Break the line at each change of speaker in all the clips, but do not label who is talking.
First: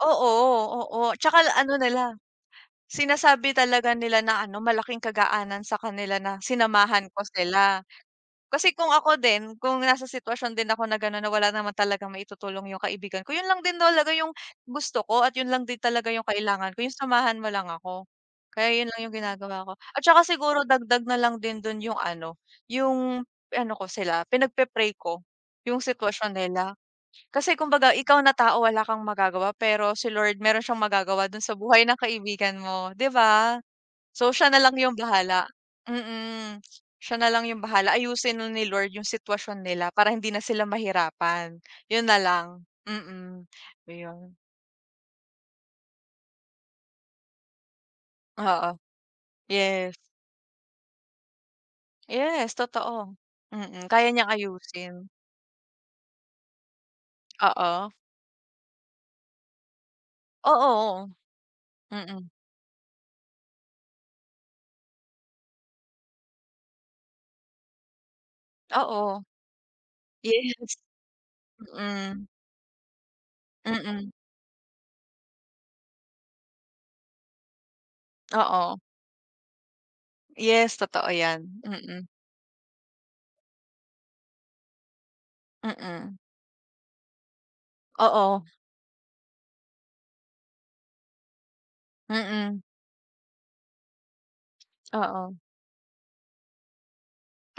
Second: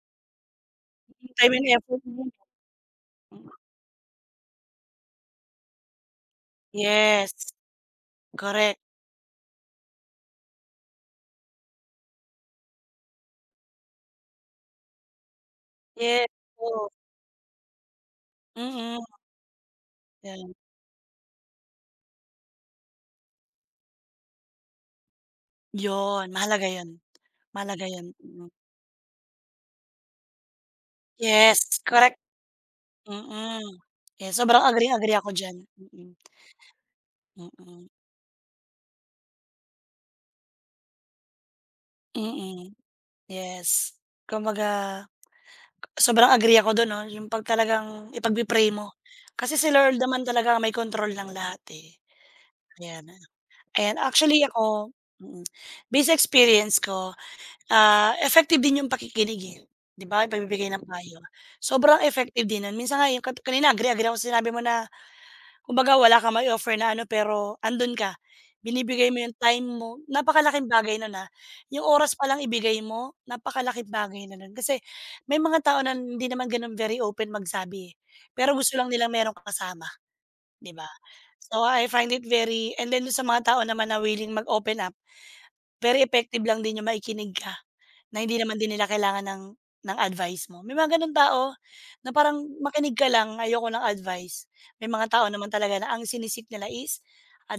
Oo, oo,
Yung
'tsaka
time and
ano
effort
nila
mo.
sinasabi talaga nila na ano malaking kagaanan sa kanila na sinamahan ko
Yes.
sila. Kasi
Korek.
kung ako din, kung nasa sitwasyon din ako na ganon, na wala naman talagang maitutulong yung kaibigan ko yun lang din talaga yung gusto ko at yun lang din talaga yung
Yes
kailangan ko
po.
yung samahan mo lang ako. Kaya yun
Mhm.
lang yung ginagawa ko at saka
Yan.
siguro dagdag na lang din dun yung ano, yung ano ko sila pinagpe-pray ko yung
Yun,
sitwasyon
mahalaga
nila.
yon
Kasi
mahalaga
kumbaga
yon.
ikaw na
Mm.
tao, wala kang magagawa pero si Lord meron siyang magagawa dun sa
Yes,
buhay ng
korek.
kaibigan mo 'di ba?
Mm.
So
Yan
siya na
sobrang
lang yung
agreeng-agree ako
bahala,
diyan, mm.
mm. Siya na lang yung
Mm.
bahala, aayusin nun ni Lord yung sitwasyon nila para hindi na sila mahirapan. Yun na lang,
Mm,
mm.
yes.
Ayun.
Kumbaga sobrang agree ako dun 'no, yung pag talagang ipag-pe-pray
Oo.
mo. Kasi si
Yes.
Lord naman talaga ang may kontrol ng lahat, eh,
Yes,
yan.
totoo. Mm,
Ayan
kaya niyang
actually ako
ayusin.
mm, base sa experience ko,
Oo.
ah, effective din yung pakikinig, eh, 'di ba
Oo,
pagbibigay ng
oo.
payo. Sobrang
Mm.
effective din nun, minsan nga yung kanina agreeng-agree ako sa sinabi mo na, kumbaga wala kang ma-i-offer na ano pero andun ka, binibigay
Oo.
mo yung time mo.
Yes.
Napakalaking bagay nun, ah, yung oras pa
Mm.
lang ibigay mo, napakalaking
Mm.
bagay na nun. Kasi may mga tao na hindi naman gano'n very open magsabi, eh, pero gusto
Oo.
lang nilang meron kang kasama 'di
Yes,
ba.
totoo yan.
So, I
Mm.
find it very and then dun sa mga tao naman na willing mag open up, very
Mm.
effective lang din yung makikinig ka, na hindi
Oo.
naman din nila kailangan ng ng advice mo. May mga ganong tao na parang,
Mm.
"Makinig ka lang, ayoko ng advice." May mga tao
Oo.
naman talaga na ang sini-seek nila is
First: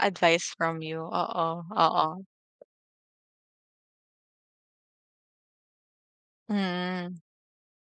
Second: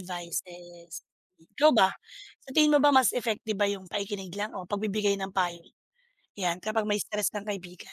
Advice from you. Oo,
Ikaw ba,
oo.
sa tingin mo ba mas effective ba yung pakikinig lang o pagbibigay ng payo? Yan, kapag may
Mm.
stress kang kaibigan.